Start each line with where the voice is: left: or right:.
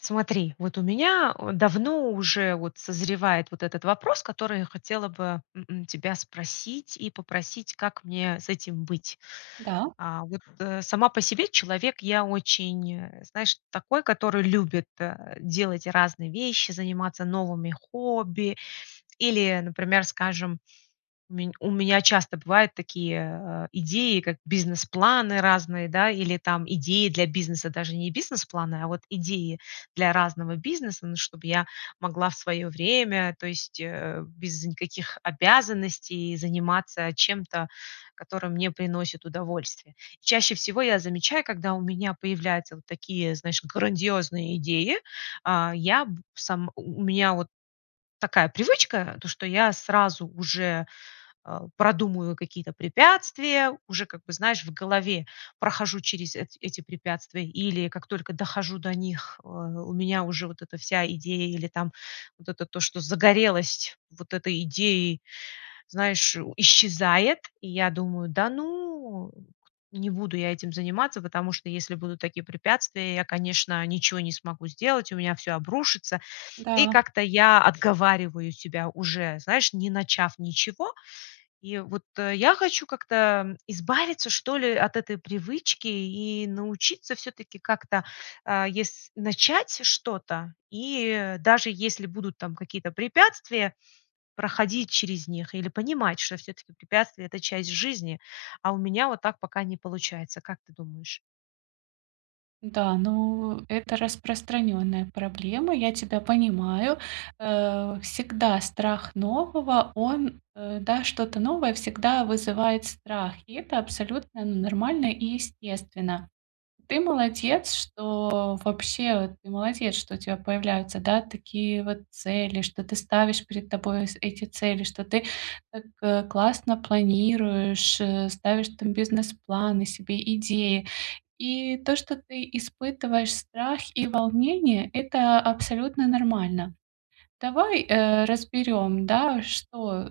left: Смотри, вот у меня вот давно уже вот созревает вот этот вопрос, который я хотела бы, м, м, тебя спросить и попросить, как мне с этим быть.
right: Да.
left: А, вот, э, сама по себе человек я очень, э, знаешь, такой, который любит, а, делать разные вещи, заниматься новыми хобби или, например, скажем, у ме у меня часто бывают такие, э, идеи, как бизнес-планы разные, да, или там идеи для бизнеса, даже не бизнес-планы, а вот идеи для разного бизнеса, ну чтобы я могла в своё время, то есть, э, без никаких обязанностей заниматься чем-то, которое мне приносит удовольствие. Чаще всего я замечаю, когда у меня появляются вот такие, знаешь, грандиозные идеи, а, я б сам у у меня вот такая привычка, то, что я сразу уже, э, продумываю какие-то препятствия, уже, как бы, знаешь, в голове прохожу через эт эти препятствия или как только дохожу до них, э, у меня уже вот эта вся идея или там вот это то, что загорелось вот этой идеей, знаешь, исчезает, и я думаю: "Да ну кт не буду я этим заниматься, потому что если будут такие препятствия, я, конечно, ничего не смогу сделать, у меня всё обрушится". И
right: Да.
left: как-то я отговариваю себя уже, знаешь, не начав ничего. И вот я хочу как-то избавиться, что ли, от этой привычки и научиться всё-таки как-то, а, ес начать что-то и даже если будут там какие-то препятствия, проходить через них или понимать, что всё-таки препятствия- это часть жизни, а у меня вот так пока не получается, как ты думаешь?
right: Да, ну, это распространённая проблема, я тебя понимаю, э. Всегда страх нового, он, э, да, что-то новое всегда вызывает страх. И это абсолютно нормально и естественно. Ты молодец, что вообще ты молодец, что у тебя появляются, да, такие, вот, цели, что ты ставишь перед тобой эти цели, что ты так классно планируешь, э, ставишь там бизнес-планы себе, идеи. И то, что ты испытываешь страх и волнение,- это абсолютно нормально. Давай, э, разберём, да, что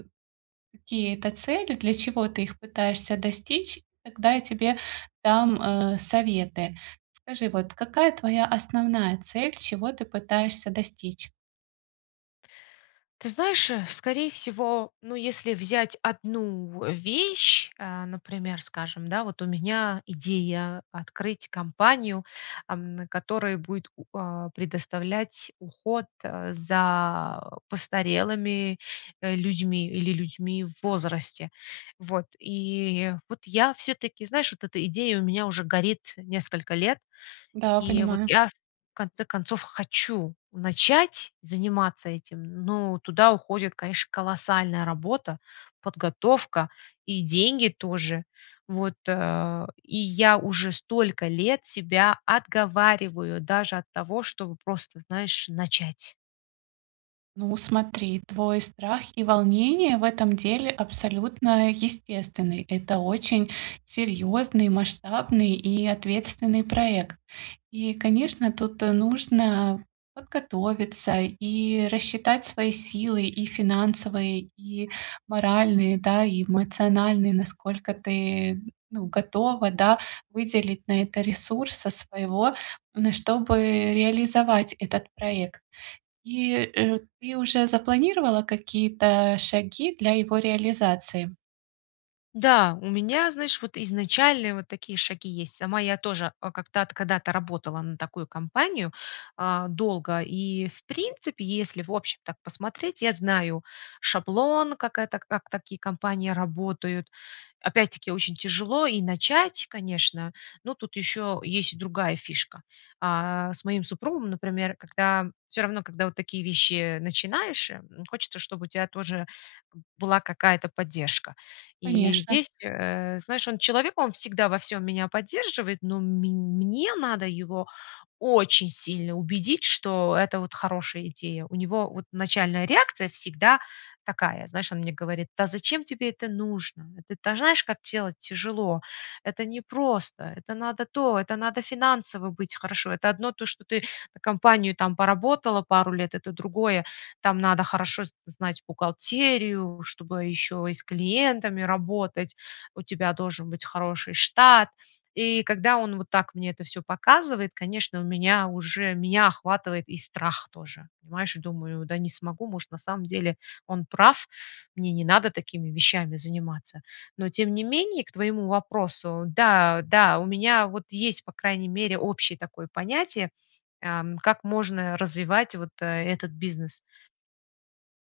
right: какие это цели, для чего ты их пытаешься достичь, тогда я тебе дам, э, советы. Скажи, вот, какая твоя основная цель, чего ты пытаешься достичь?
left: Ты знаешь, э, скорее всего, ну, если взять одну в вещь, э, например, скажем, да, вот у меня идея открыть компанию, ам, которая будет у а, предоставлять уход за постарелыми, э, людьми или людьми в возрасте. Вот, и вот я, всё-таки, знаешь, вот эта идея у меня уже горит несколько лет.
right: Да,
left: И вот
right: понимаю.
left: я, в конце концов, хочу начать заниматься этим, но туда уходит, конечно, колоссальная работа, подготовка и деньги тоже. Вот, а, и я уже столько лет себя отговариваю даже от того, чтобы просто, знаешь, начать.
right: Ну, смотри, твой страх и волнение в этом деле абсолютно естественный. Это очень серьёзный, масштабный и ответственный проект. И, конечно, тут, э, нужно подготовиться и рассчитать свои силы: и финансовые, и моральные, да, и эмоциональные, насколько ты, ну, готова, да, выделить на это ресурса своего, н чтобы реализовать этот проект. И, э, ты уже запланировала какие-то шаги для его реализации?
left: Да, у меня, знаешь, вот изначальные вот такие шаги есть. Сама я тоже о как-то от когда-то работала на такую компанию, э, долго и, в принципе, если, в общем, так посмотреть, я знаю шаблон, как это как такие компании работают. Опять-таки очень тяжело и начать, конечно. Но тут ещё есть и другая фишка. Э, с моим супругом, например, когда всё равно, когда вот такие вещи начинаешь, хочется, чтобы у тя тоже была какая-то поддержка. И
right: Конечно.
left: здесь, э, знаешь, он человек, он всегда во всём меня поддерживает, но мень мне надо его очень сильно убедить, что это вот хорошая идея. У него вот начальная реакция всегда такая. Знаешь, он мне говорит: "Да зачем тебе это нужно? Это, та знаешь, как делать тяжело. Это непросто, это надо то, это надо финансово быть хорошо. Это одно то, что ты на компанию там поработала пару лет, это другое. Там надо хорошо з знать бухгалтерию, чтобы ещё и с клиентами работать. У тебя должен быть хороший штат". И когда он вот так мне это всё показывает, конечно, у меня уже меня охватывает и страх тоже, понимаешь? Я думаю: "Да не смогу, может, на самом деле он прав, мне не надо такими вещами заниматься". Но тем не менее, к твоему вопросу: да, да, у меня вот есть, по крайней мере, общее такое понятие, ам, как можно развивать вот, э, этот бизнес.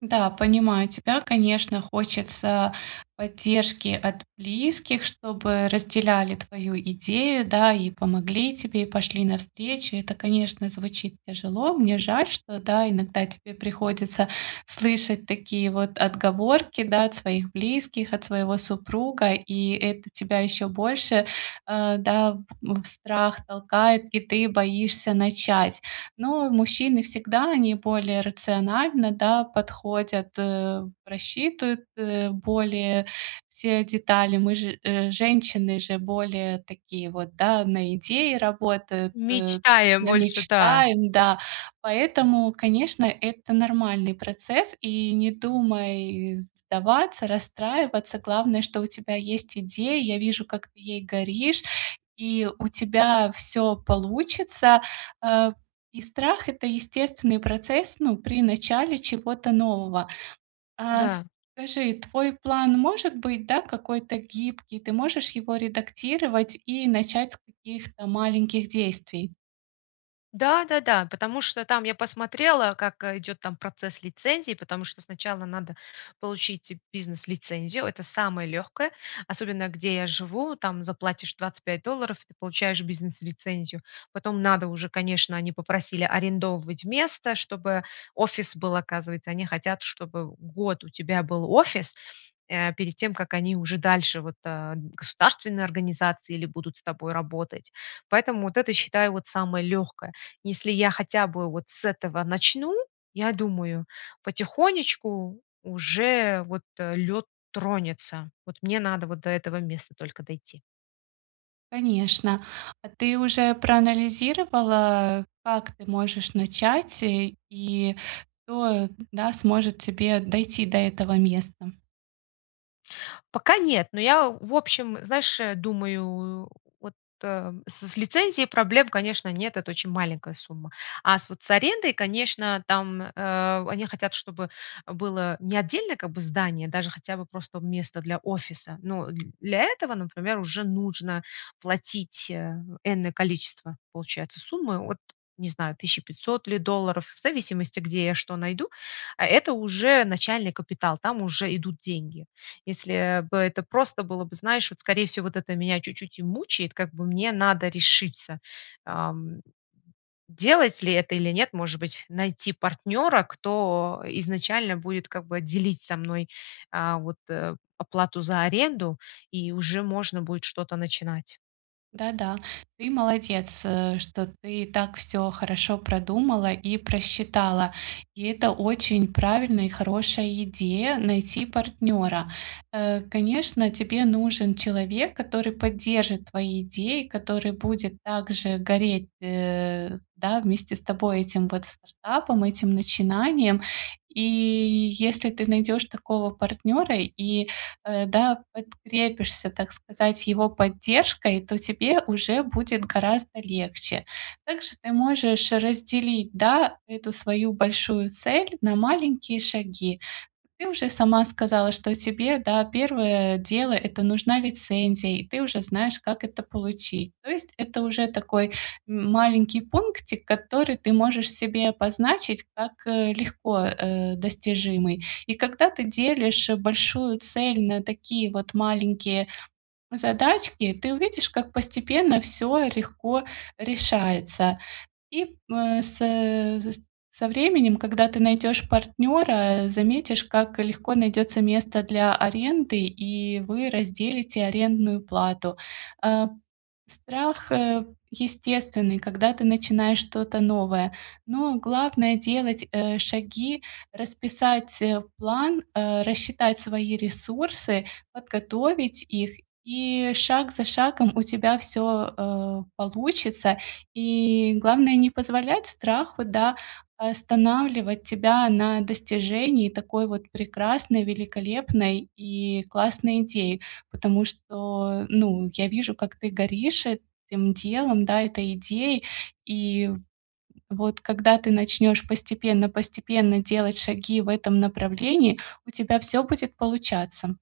right: Да, понимаю тебя, конечно, хочется поддержки от близких, чтобы разделяли твою идею, да, и помогли тебе, и пошли навстречу. Это, конечно, звучит тяжело. Мне жаль, что, да, иногда тебе приходится слышать такие вот отговорки, да, от своих близких, от своего супруга, и это тебя ещё больше, э, да, в страх толкает, и ты боишься начать. Но мужчины всегда, они более рациональны, да, подходят, э, просчитывают, э, более все детали. Мы же женщины, же более такие вот, да, на идеи работают, э,
left: Мечтаем больше, да.
right: мечтаем, да. Поэтому, конечно, это нормальный процесс, и не думай сдаваться, расстраиваться, главное, что у тебя есть идея. Я вижу, как ты ей горишь, и у тебя всё получится, э. И страх- это естественный процесс, ну, при начале чего-то нового. А
left: Да.
right: скажи, твой план, может быть, да, какой-то гибкий? Ты можешь его редактировать и начать с каких-то маленьких действий?
left: Да-да-да, потому что там, я посмотрела, как идёт там процесс лицензии, потому что сначала надо получить бизнес-лицензию. Это самое лёгкое, особенно где я живу, там заплатишь 25 долларов, ты получаешь бизнес-лицензию. Потом надо уже, конечно, они попросили, арендовывать место, чтобы офис был. Оказывается, они хотят, чтобы год у тебя был офис, э, перед тем, как они уже дальше, вот, э, государственные организации или будут с тобой работать. Поэтому вот это, считаю, вот, самое лёгкое. Если я хотя бы вот с этого начну, я думаю, потихонечку уже, вот, э, лёд тронется, вот мне надо вот до этого места только дойти.
right: Конечно. А ты уже проанализировала, как ты можешь начать, и и кто, да, сможет тебе дойти до этого места?
left: Пока нет, но я, в общем, знаешь, думаю, вот, эм, с с лицензией проблем, конечно, нет, это очень маленькая сумма. А с вот с арендой, конечно, там, э, они хотят, чтобы было не отдельное, как бы, здание, даже хотя бы просто место для офиса. Но для этого, например, уже нужно платить, э, энное количество, получается, суммы от, не знаю, 1 500 ли долларов, в зависимости, где я что найду, а это уже начальный капитал, там уже идут деньги. Если бы это просто было бы, знаешь, вот, скорее всего, вот это меня чуть-чуть и мучает, как бы мне надо решиться, эм, делать ли это или нет, может быть, найти партнёра, кто изначально будет, как бы, делить со мной, э, вот, э, оплату за аренду, и уже можно будет что-то начинать.
right: Да-да, ты молодец, э, что ты так всё хорошо продумала и просчитала. И это очень правильная и хорошая идея- найти партнёра. Э, конечно, тебе нужен человек, который поддержит твои идеи, который будет также гореть, э, да, вместе с тобой этим, вот, стартапом, этим начинанием. И, если ты найдёшь такого партнёра и, э, да, подкрепишься, так сказать, его поддержкой, то тебе уже будет гораздо легче. Также ты можешь разделить, да, эту свою большую цель на маленькие шаги. Ты уже сама сказала, что тебе, да, первое дело- это нужна лицензия, и ты уже знаешь, как это получить. То есть это уже такой, м, маленький пунктик, который ты можешь себе обозначить как, э, легко, э, достижимый. И когда ты делишь большую цель на такие вот маленькие задачки, ты увидишь, как постепенно всё легко решается. И, э, со со временем, когда ты найдёшь партнёра, заметишь- как легко найдётся место для аренды, и вы разделите арендную плату. Э, страх, э, естественный, когда ты начинаешь что-то новое, но главное- делать, э, шаги, расписать, э, план, э, рассчитать свои ресурсы, подготовить их, и шаг за шагом у тебя всё, э, получится. И, главное, не позволять страху, да, останавливать тебя на достижении такой вот прекрасной, великолепной и классной идеи. Потому что, ну, я вижу, как ты горишь этим делом, да, этой идеей. И вот, когда ты начнёшь постепенно постепенно делать шаги в этом направлении, у тебя всё будет получаться.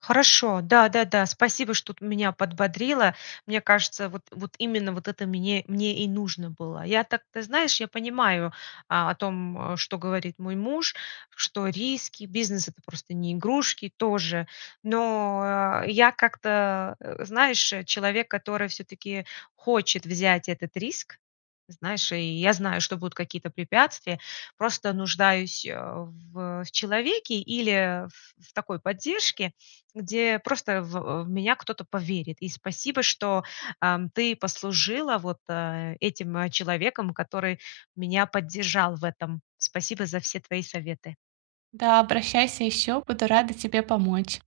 left: Хорошо, да, да, да, спасибо, что ты меня подбодрила. Мне кажется, вот вот именно вот это мне мне и нужно было. Я так, ты знаешь, я понимаю, э, о том, э, что говорит мой муж, что риски, бизнес- это просто не игрушки тоже, но я как-то, знаешь, человек, который всё-таки хочет взять этот риск, знаешь, и я знаю, что будут какие-то препятствия, просто нуждаюсь, а, в человеке или в в такой поддержке, где просто, в в меня кто-то поверит. И спасибо, что, эм, ты послужила вот, э, этим человеком, который меня поддержал в этом. Спасибо за все твои советы.
right: Да, обращайся ещё, буду рада тебе помочь!